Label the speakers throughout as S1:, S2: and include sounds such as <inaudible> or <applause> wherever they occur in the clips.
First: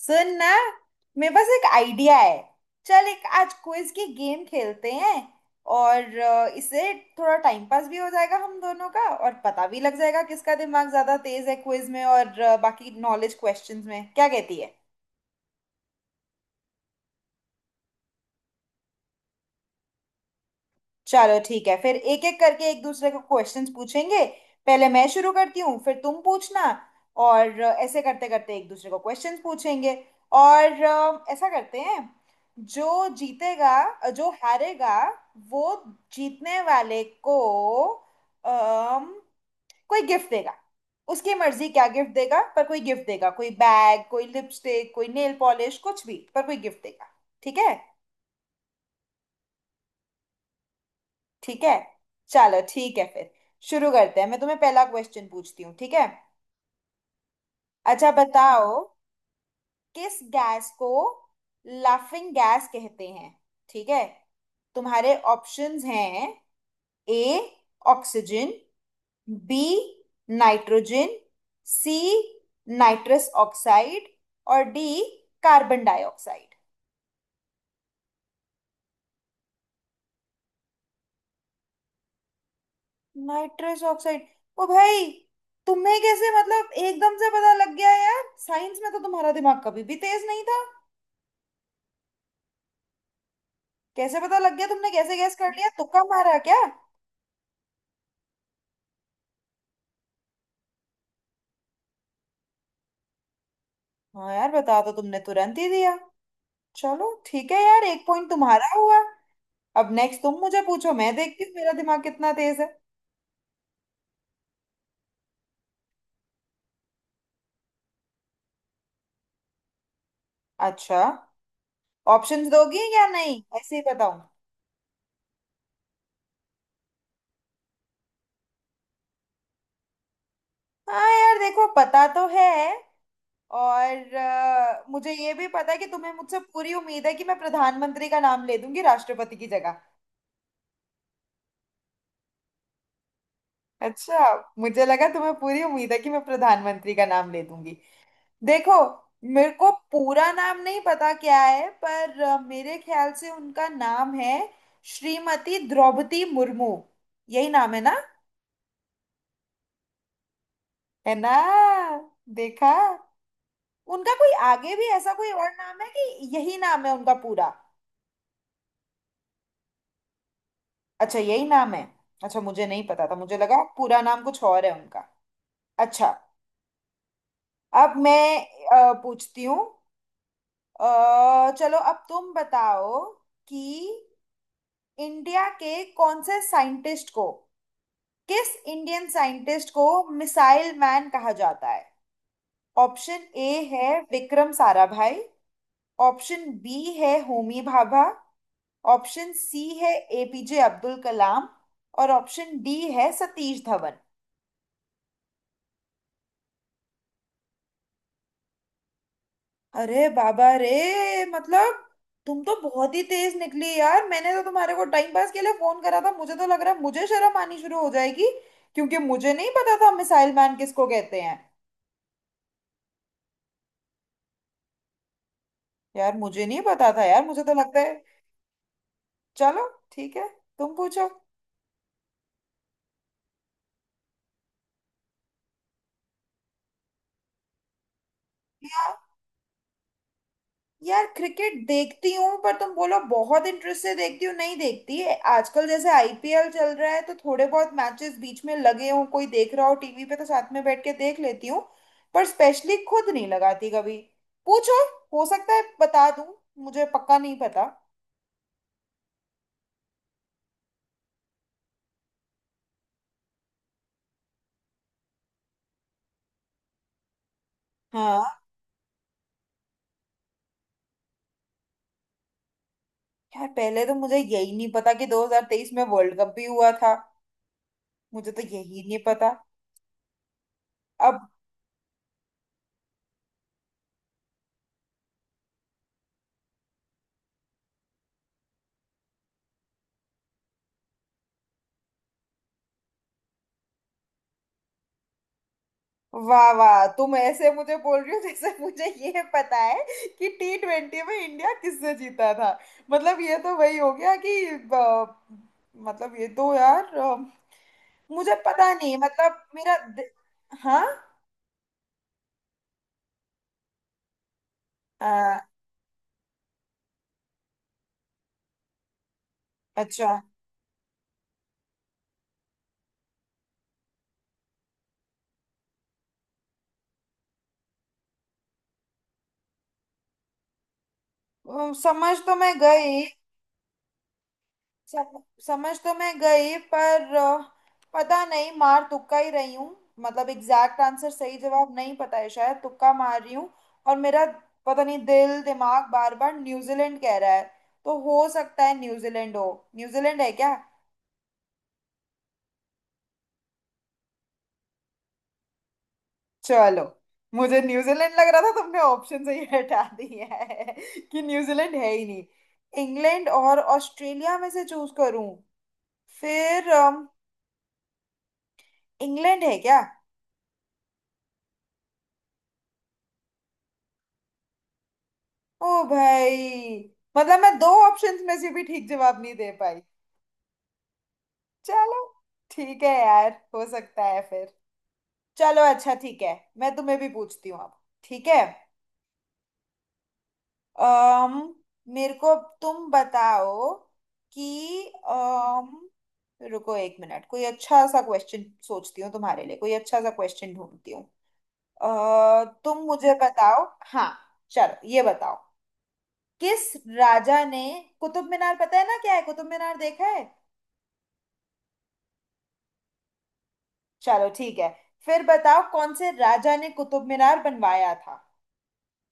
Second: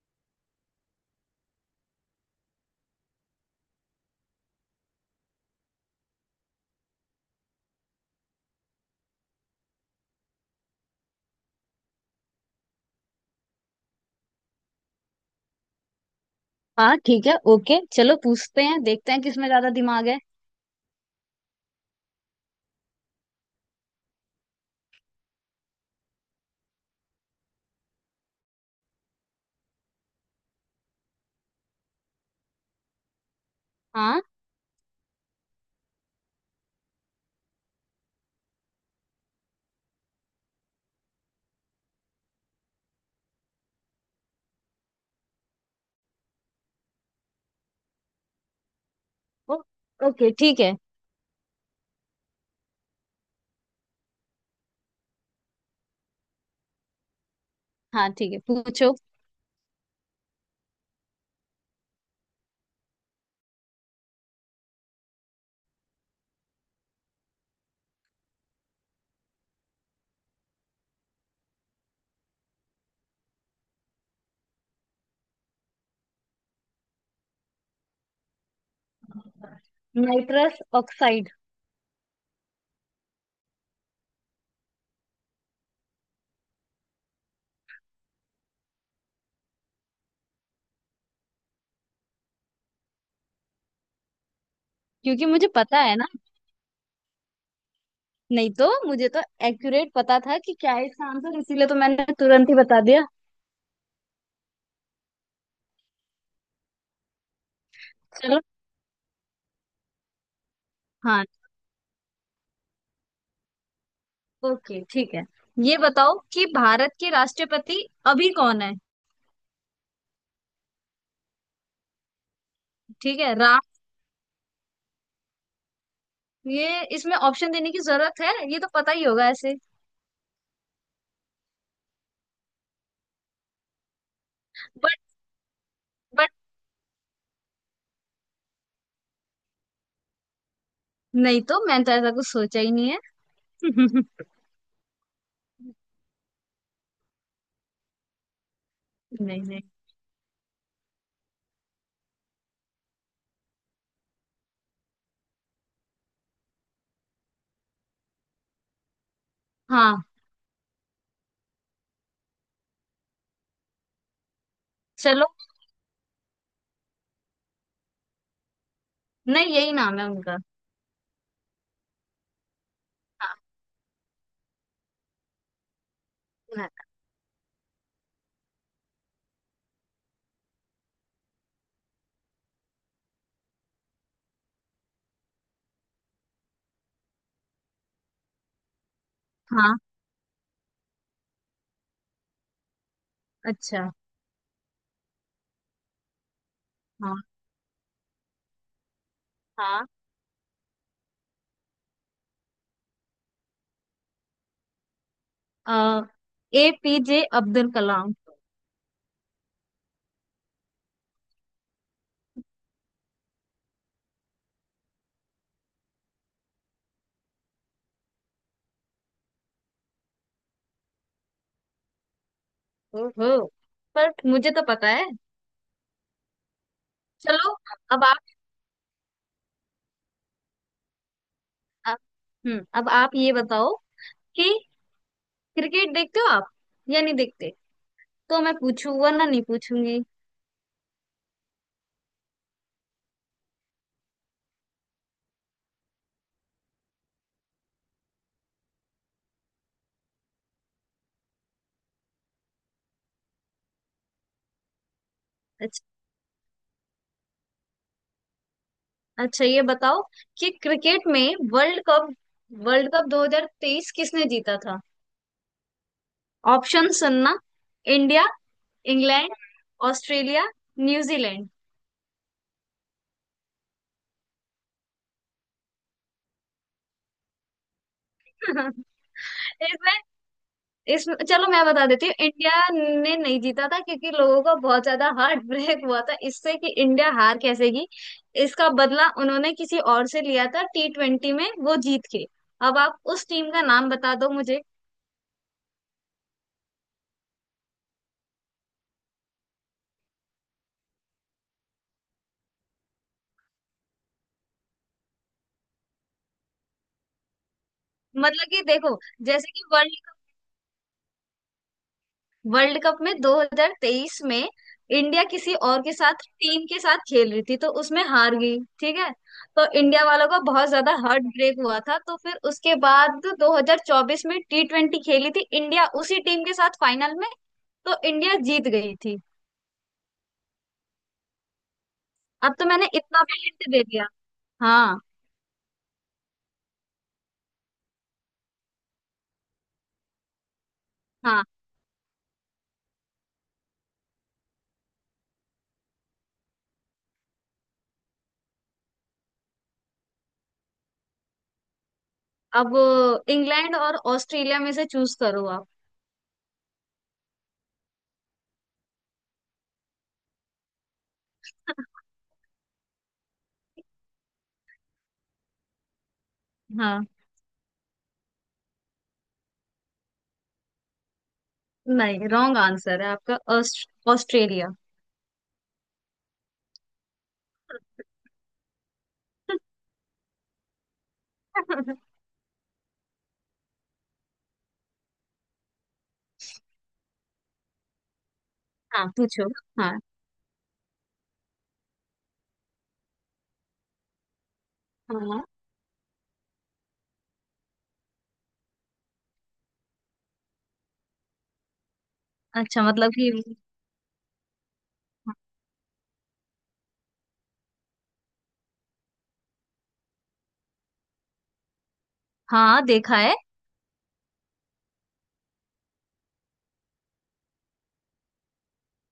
S1: सुन ना, मेरे पास एक आइडिया है। चल, एक आज क्विज की गेम खेलते हैं। और इससे थोड़ा टाइम पास भी हो जाएगा हम दोनों का, और पता भी लग जाएगा किसका दिमाग ज्यादा तेज है क्विज में और बाकी नॉलेज क्वेश्चंस में, क्या कहती है?
S2: हाँ ठीक है। ओके चलो पूछते हैं देखते हैं किसमें ज्यादा दिमाग है।
S1: चलो ठीक है फिर, एक एक करके एक दूसरे को क्वेश्चंस पूछेंगे। पहले मैं शुरू करती हूँ, फिर तुम पूछना। और ऐसे करते करते एक दूसरे को क्वेश्चंस पूछेंगे। और ऐसा करते हैं, जो जीतेगा,
S2: हाँ।
S1: जो हारेगा वो, जीतने वाले को अम, कोई गिफ्ट देगा। उसकी मर्जी क्या गिफ्ट देगा, पर कोई गिफ्ट देगा। कोई बैग, कोई लिपस्टिक, कोई नेल पॉलिश, कुछ भी, पर कोई गिफ्ट देगा। ठीक है।
S2: ओ, ओके ठीक है।
S1: ठीक है, चलो ठीक है फिर शुरू करते हैं। मैं तुम्हें पहला क्वेश्चन पूछती हूँ, ठीक है? अच्छा,
S2: हाँ ठीक है
S1: बताओ।
S2: पूछो।
S1: किस गैस को लाफिंग गैस कहते हैं? ठीक है, तुम्हारे ऑप्शंस हैं। A, oxygen. B, nitrogen. C, nitrous oxide. और D, carbon dioxide.
S2: Nitrous oxide.
S1: Nitrous oxide? ओ भाई, तुम्हें कैसे, मतलब एकदम से पता लग गया यार! साइंस में तो तुम्हारा दिमाग कभी भी तेज नहीं था। कैसे पता लग गया, तुमने कैसे
S2: क्योंकि
S1: गैस
S2: मुझे
S1: कर लिया,
S2: पता है
S1: तुक्का
S2: ना।
S1: मारा क्या?
S2: नहीं तो मुझे तो एक्यूरेट पता था कि क्या है इसका आंसर, इसीलिए तो मैंने तुरंत ही बता दिया।
S1: हाँ यार, बता तो तुमने तुरंत ही दिया। चलो ठीक है यार, एक पॉइंट
S2: चलो।
S1: तुम्हारा हुआ। अब नेक्स्ट तुम मुझे पूछो, मैं
S2: हाँ
S1: देखती हूँ मेरा दिमाग कितना तेज है।
S2: ओके ठीक है। ये बताओ कि भारत के राष्ट्रपति अभी कौन है।
S1: अच्छा, ऑप्शंस दोगी या
S2: ठीक है
S1: नहीं,
S2: राम।
S1: ऐसे ही बताऊँ?
S2: ये इसमें ऑप्शन देने की जरूरत है, ये तो पता ही होगा ऐसे।
S1: हाँ यार, देखो पता तो है। और
S2: बट
S1: मुझे ये भी पता है कि तुम्हें
S2: बट
S1: मुझसे पूरी उम्मीद है कि मैं प्रधानमंत्री का नाम ले दूंगी राष्ट्रपति की जगह।
S2: नहीं तो मैंने तो ऐसा कुछ सोचा ही नहीं है।
S1: अच्छा,
S2: <laughs>
S1: मुझे लगा तुम्हें पूरी उम्मीद है कि मैं प्रधानमंत्री का नाम ले दूंगी। देखो,
S2: नहीं
S1: मेरे
S2: नहीं।
S1: को पूरा नाम नहीं पता क्या है, पर मेरे ख्याल से उनका नाम है श्रीमती द्रौपदी मुर्मू। यही नाम है ना?
S2: हाँ।
S1: है ना? देखा! उनका कोई आगे भी ऐसा
S2: चलो।
S1: कोई और नाम है, कि यही नाम है उनका पूरा?
S2: नहीं यही नाम है उनका।
S1: अच्छा, यही नाम है। अच्छा, मुझे नहीं पता था, मुझे
S2: हाँ
S1: लगा पूरा नाम कुछ और है उनका। अच्छा।
S2: सुना था।
S1: अब मैं पूछती हूँ। चलो, अब तुम बताओ कि इंडिया के कौन से साइंटिस्ट को किस इंडियन साइंटिस्ट
S2: हाँ।
S1: को मिसाइल मैन कहा जाता है? ऑप्शन ए
S2: अच्छा।
S1: है विक्रम साराभाई। ऑप्शन बी है
S2: हाँ
S1: होमी भाभा। ऑप्शन सी
S2: हाँ।
S1: है एपीजे अब्दुल कलाम। और ऑप्शन डी है सतीश धवन।
S2: आ, APJ अब्दुल कलाम।
S1: अरे बाबा रे, मतलब तुम तो बहुत ही तेज निकली यार! मैंने तो तुम्हारे को टाइम पास के लिए फोन करा था, मुझे तो लग रहा है मुझे शर्म आनी शुरू हो जाएगी। क्योंकि मुझे नहीं पता था मिसाइल मैन किसको कहते हैं।
S2: ओहो। पर मुझे तो पता है।
S1: यार मुझे नहीं पता था यार, मुझे तो
S2: चलो।
S1: लगता है।
S2: अब आप।
S1: चलो ठीक है, तुम पूछो।
S2: अब- अब आप ये बताओ कि क्रिकेट देखते हो आप या नहीं देखते। तो मैं पूछूं वरना नहीं पूछूंगी।
S1: यार क्रिकेट देखती हूँ, पर तुम बोलो बहुत इंटरेस्ट से देखती हूँ, नहीं देखती है। आजकल जैसे आईपीएल चल रहा है तो थोड़े बहुत मैचेस बीच में लगे हों, कोई देख रहा हो टीवी पे, तो साथ में बैठ के देख लेती हूँ। पर स्पेशली खुद नहीं लगाती कभी। पूछो, हो सकता है
S2: अच्छा।
S1: बता दूँ। मुझे पक्का नहीं पता।
S2: अच्छा ये बताओ कि क्रिकेट में वर्ल्ड कप 2023 किसने जीता था। ऑप्शन सुनना।
S1: हाँ।
S2: India, England, Australia, New Zealand.
S1: यार पहले तो मुझे यही नहीं पता कि 2023 में वर्ल्ड कप भी हुआ था। मुझे तो यही नहीं पता।
S2: इसमें इसमें
S1: अब
S2: चलो मैं बता देती हूँ। इंडिया ने नहीं जीता था क्योंकि लोगों का बहुत ज्यादा हार्ट <laughs> ब्रेक हुआ था इससे कि इंडिया हार कैसे गई। इसका बदला उन्होंने किसी और से लिया था, T20 में वो जीत के। अब आप उस टीम का नाम बता दो मुझे।
S1: वाह वाह, तुम ऐसे मुझे बोल रही हो जैसे <laughs> मुझे ये पता है कि T20 में इंडिया किससे जीता था। मतलब ये तो वही हो गया कि मतलब ये तो यार मुझे
S2: मतलब कि
S1: पता नहीं,
S2: देखो,
S1: मतलब
S2: जैसे कि वर्ल्ड
S1: हाँ।
S2: वर्ल्ड कप में 2023 में
S1: अ,
S2: इंडिया किसी और के साथ टीम के साथ खेल रही थी तो उसमें हार गई ठीक है। तो इंडिया
S1: अच्छा।
S2: वालों का बहुत ज्यादा हार्ट ब्रेक हुआ था, तो फिर उसके बाद 2024 में T20 खेली थी इंडिया उसी टीम के साथ फाइनल में। तो इंडिया जीत गई थी।
S1: समझ तो मैं
S2: अब तो मैंने
S1: गई।
S2: इतना भी हिंट दे दिया। हाँ।
S1: सम, समझ तो मैं गई पर पता नहीं, मार तुक्का ही रही हूँ, मतलब एग्जैक्ट आंसर सही
S2: हाँ।
S1: जवाब नहीं पता है, शायद तुक्का मार रही हूँ। और मेरा, पता नहीं, दिल दिमाग बार बार न्यूजीलैंड कह रहा है, तो हो सकता है न्यूजीलैंड हो। न्यूजीलैंड है क्या?
S2: अब इंग्लैंड और ऑस्ट्रेलिया में से चूज करो आप।
S1: चलो, मुझे न्यूजीलैंड लग रहा था, तुमने ऑप्शन से ही हटा दिया है <laughs> कि न्यूजीलैंड है
S2: <laughs>
S1: ही नहीं। इंग्लैंड और ऑस्ट्रेलिया में से चूज करूं? फिर
S2: हाँ।
S1: इंग्लैंड है क्या?
S2: नहीं रॉन्ग आंसर है आपका। ऑस्ट्रेलिया।
S1: ओ भाई, मतलब मैं दो ऑप्शंस में से भी ठीक जवाब नहीं दे पाई। चलो
S2: <laughs>
S1: ठीक है यार, हो सकता है फिर। चलो, अच्छा ठीक है। मैं तुम्हें भी पूछती हूँ अब, ठीक है।
S2: हाँ पूछो। हाँ।
S1: अम मेरे को, तुम बताओ कि
S2: हाँ।
S1: अम रुको एक मिनट, कोई अच्छा सा क्वेश्चन सोचती हूँ तुम्हारे लिए, कोई अच्छा सा क्वेश्चन ढूंढती हूँ। तुम
S2: अच्छा मतलब
S1: मुझे
S2: कि।
S1: बताओ। हाँ, चलो ये बताओ, किस राजा ने कुतुब मीनार, पता है ना क्या है कुतुब मीनार, देखा है?
S2: हाँ देखा है।
S1: चलो ठीक है फिर, बताओ कौन से राजा ने कुतुब मीनार बनवाया था।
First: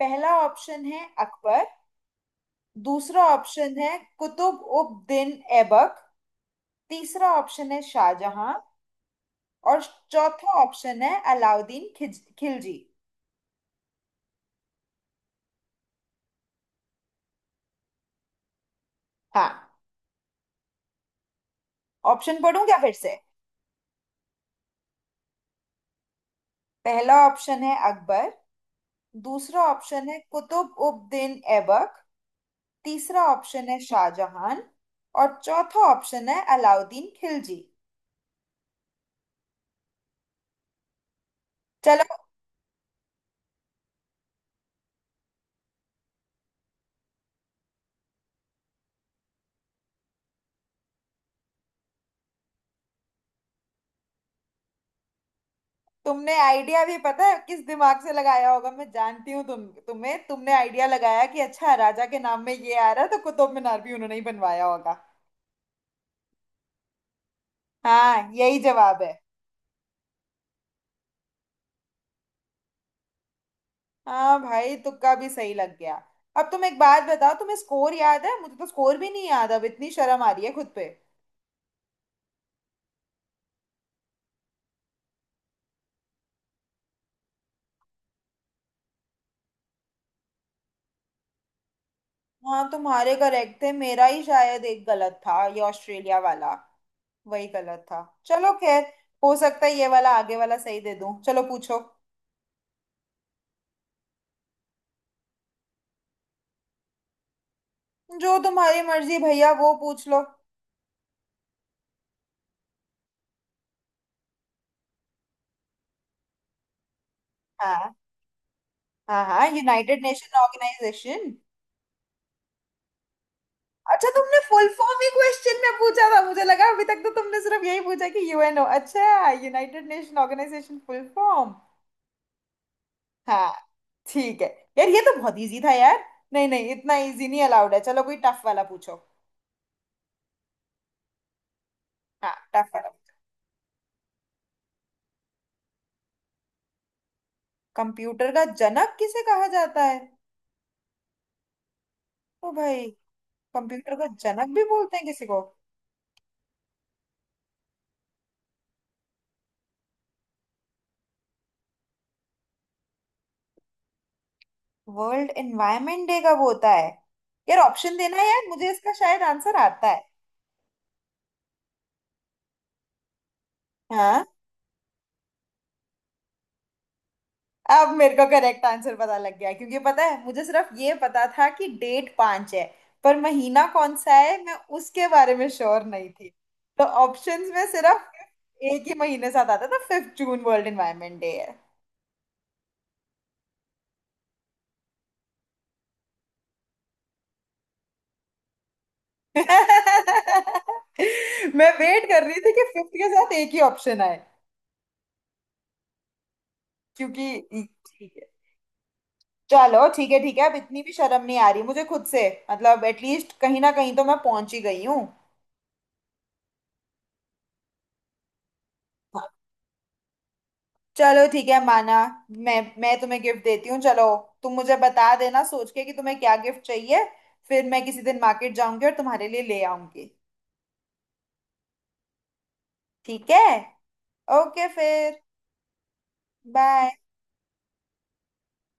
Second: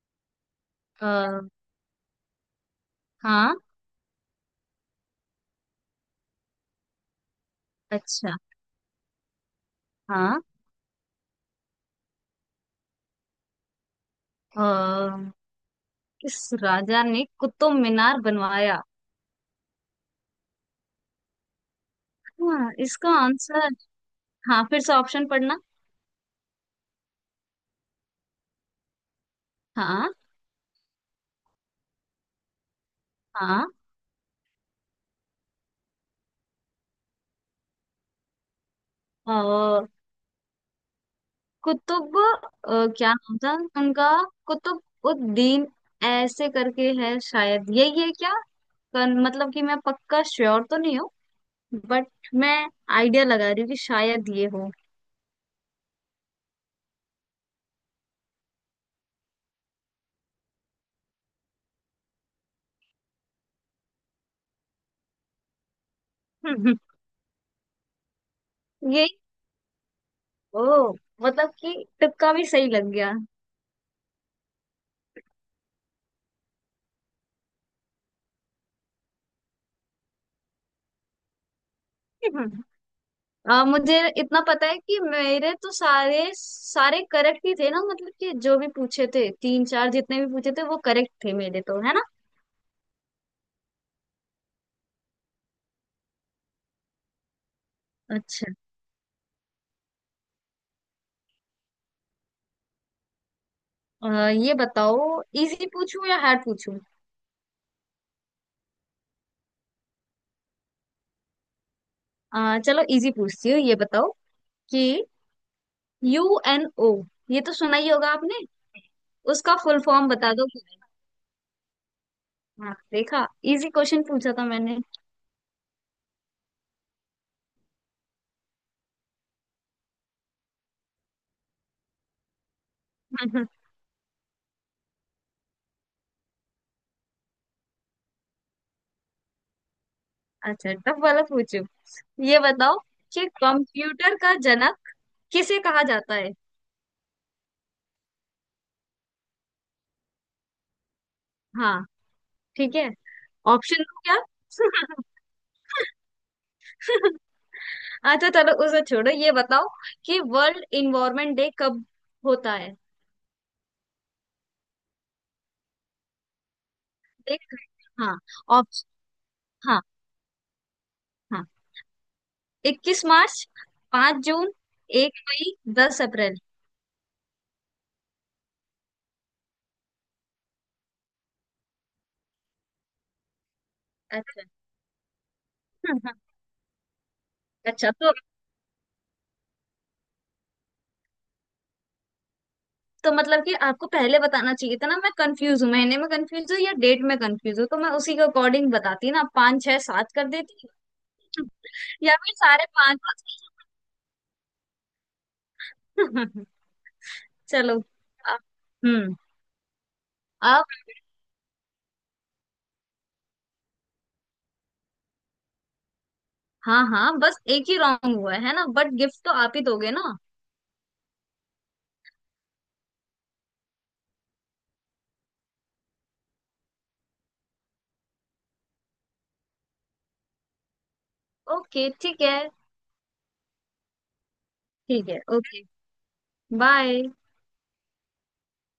S1: पहला ऑप्शन है
S2: आ,
S1: अकबर। दूसरा
S2: हाँ।
S1: ऑप्शन है कुतुब उद दीन ऐबक। तीसरा ऑप्शन है
S2: अच्छा।
S1: शाहजहां। और
S2: हाँ।
S1: चौथा ऑप्शन है अलाउद्दीन खिज खिलजी।
S2: अ, किस राजा ने कुतुब मीनार बनवाया।
S1: हाँ, ऑप्शन पढ़ूं
S2: हाँ,
S1: क्या फिर
S2: इसका
S1: से?
S2: आंसर। हाँ फिर से ऑप्शन पढ़ना।
S1: पहला ऑप्शन है अकबर। दूसरा ऑप्शन
S2: हाँ।
S1: है कुतुब उद दीन ऐबक। तीसरा ऑप्शन
S2: हाँ।
S1: है शाहजहां। और चौथा ऑप्शन है अलाउद्दीन खिलजी।
S2: अ,
S1: चलो,
S2: कुतुब। क्या नाम था उनका। कुतुब उद्दीन ऐसे करके है, शायद यही है क्या। मतलब कि मैं पक्का श्योर तो नहीं हूँ। बट मैं आइडिया लगा रही हूँ कि शायद ये हो।
S1: तुमने आइडिया भी पता है किस दिमाग से लगाया होगा, मैं जानती हूँ। तुमने आइडिया लगाया कि अच्छा, राजा के नाम में ये आ रहा है, तो कुतुब मीनार भी उन्होंने ही बनवाया होगा।
S2: <laughs>
S1: हाँ, यही जवाब
S2: यही।
S1: है।
S2: ओ मतलब कि तुक्का भी सही लग गया।
S1: हाँ भाई, तुक्का भी सही लग गया। अब तुम एक बात बताओ, तुम्हें स्कोर याद है? मुझे तो स्कोर भी नहीं याद, अब इतनी शर्म आ रही है खुद पे।
S2: <laughs> मुझे इतना पता है कि मेरे तो सारे सारे करेक्ट ही थे ना। मतलब कि जो भी पूछे थे, तीन चार जितने भी पूछे थे, वो करेक्ट थे मेरे तो है ना।
S1: हाँ, तुम्हारे करेक्ट थे, मेरा ही शायद एक गलत था ये ऑस्ट्रेलिया वाला, वही गलत था। चलो
S2: अच्छा।
S1: खैर, हो सकता है ये वाला, आगे वाला, सही दे दूं। चलो पूछो।
S2: ये बताओ इजी पूछूं या हार्ड पूछूं।
S1: जो तुम्हारी मर्जी भैया, वो पूछ लो।
S2: चलो इजी पूछती हूँ। ये बताओ कि UNO, ये तो सुना ही
S1: हाँ।
S2: होगा आपने।
S1: हाँ हाँ,
S2: उसका फुल
S1: यूनाइटेड
S2: फॉर्म बता
S1: नेशन
S2: दो।
S1: ऑर्गेनाइजेशन।
S2: हाँ देखा। इजी क्वेश्चन
S1: अच्छा,
S2: पूछा
S1: तुमने
S2: था
S1: फुल
S2: मैंने।
S1: फॉर्म ही क्वेश्चन में पूछा था, मुझे लगा अभी तक तो तुमने सिर्फ यही पूछा कि यूएनओ। अच्छा, United Nation Organisation full form. हाँ,
S2: <laughs>
S1: ठीक है। यार ये तो बहुत इजी था यार, नहीं नहीं इतना इजी नहीं अलाउड है, चलो कोई टफ वाला पूछो।
S2: अच्छा टफ वाला पूछू।
S1: हाँ,
S2: ये
S1: टफ
S2: बताओ
S1: वाला।
S2: कि कंप्यूटर का जनक किसे कहा जाता है।
S1: कंप्यूटर का जनक किसे कहा जाता है?
S2: हाँ
S1: ओ
S2: ठीक
S1: भाई,
S2: है। ऑप्शन
S1: कंप्यूटर
S2: दो
S1: का
S2: क्या।
S1: जनक भी बोलते हैं किसी को?
S2: <laughs> अच्छा चलो उसे छोड़ो। ये बताओ कि वर्ल्ड इन्वायरमेंट डे कब होता है।
S1: वर्ल्ड एनवायरनमेंट डे कब होता है?
S2: देख।
S1: यार ऑप्शन
S2: हाँ
S1: देना यार, मुझे इसका
S2: ऑप्शन।
S1: शायद आंसर
S2: हाँ।
S1: आता है।
S2: हाँ। 21 मार्च, पांच
S1: हाँ।
S2: जून 1 मई, 10 अप्रैल।
S1: अब मेरे को करेक्ट आंसर पता लग गया, क्योंकि पता है, मुझे सिर्फ ये पता था कि डेट पांच है, पर महीना कौन सा है
S2: अच्छा।
S1: मैं उसके बारे में श्योर नहीं थी।
S2: <laughs>
S1: तो ऑप्शंस में
S2: अच्छा
S1: सिर्फ
S2: तो।
S1: एक ही महीने साथ आता था, 5 जून वर्ल्ड एनवायरनमेंट डे है।
S2: तो मतलब कि आपको पहले बताना चाहिए था ना, मैं कंफ्यूज हूँ महीने में कंफ्यूज हूँ या डेट में कंफ्यूज हूँ, तो मैं उसी के अकॉर्डिंग बताती ना,
S1: <laughs>
S2: पाँच छह सात कर देती। <laughs>
S1: मैं वेट
S2: या
S1: कर
S2: फिर
S1: रही थी कि
S2: सारे
S1: फिफ्थ
S2: पांच।
S1: के साथ एक ही ऑप्शन आए,
S2: <laughs> पांच।
S1: क्योंकि
S2: चलो।
S1: ठीक है।
S2: अ- हम्म
S1: चलो ठीक है, ठीक है, अब
S2: अब।
S1: इतनी भी शर्म नहीं आ रही मुझे खुद से, मतलब एटलीस्ट कहीं ना कहीं तो मैं पहुंच ही गई हूँ।
S2: हाँ हाँ बस एक ही रॉन्ग हुआ है ना, बट गिफ्ट तो आप ही दोगे ना।
S1: चलो ठीक है, माना। मैं तुम्हें गिफ्ट देती हूँ। चलो, तुम मुझे बता देना सोच के कि तुम्हें क्या गिफ्ट चाहिए, फिर मैं किसी दिन मार्केट जाऊंगी और तुम्हारे लिए ले आऊंगी।
S2: ओके ठीक है।
S1: ठीक है। ओके
S2: ठीक है
S1: फिर,
S2: ओके।
S1: बाय।
S2: बाय।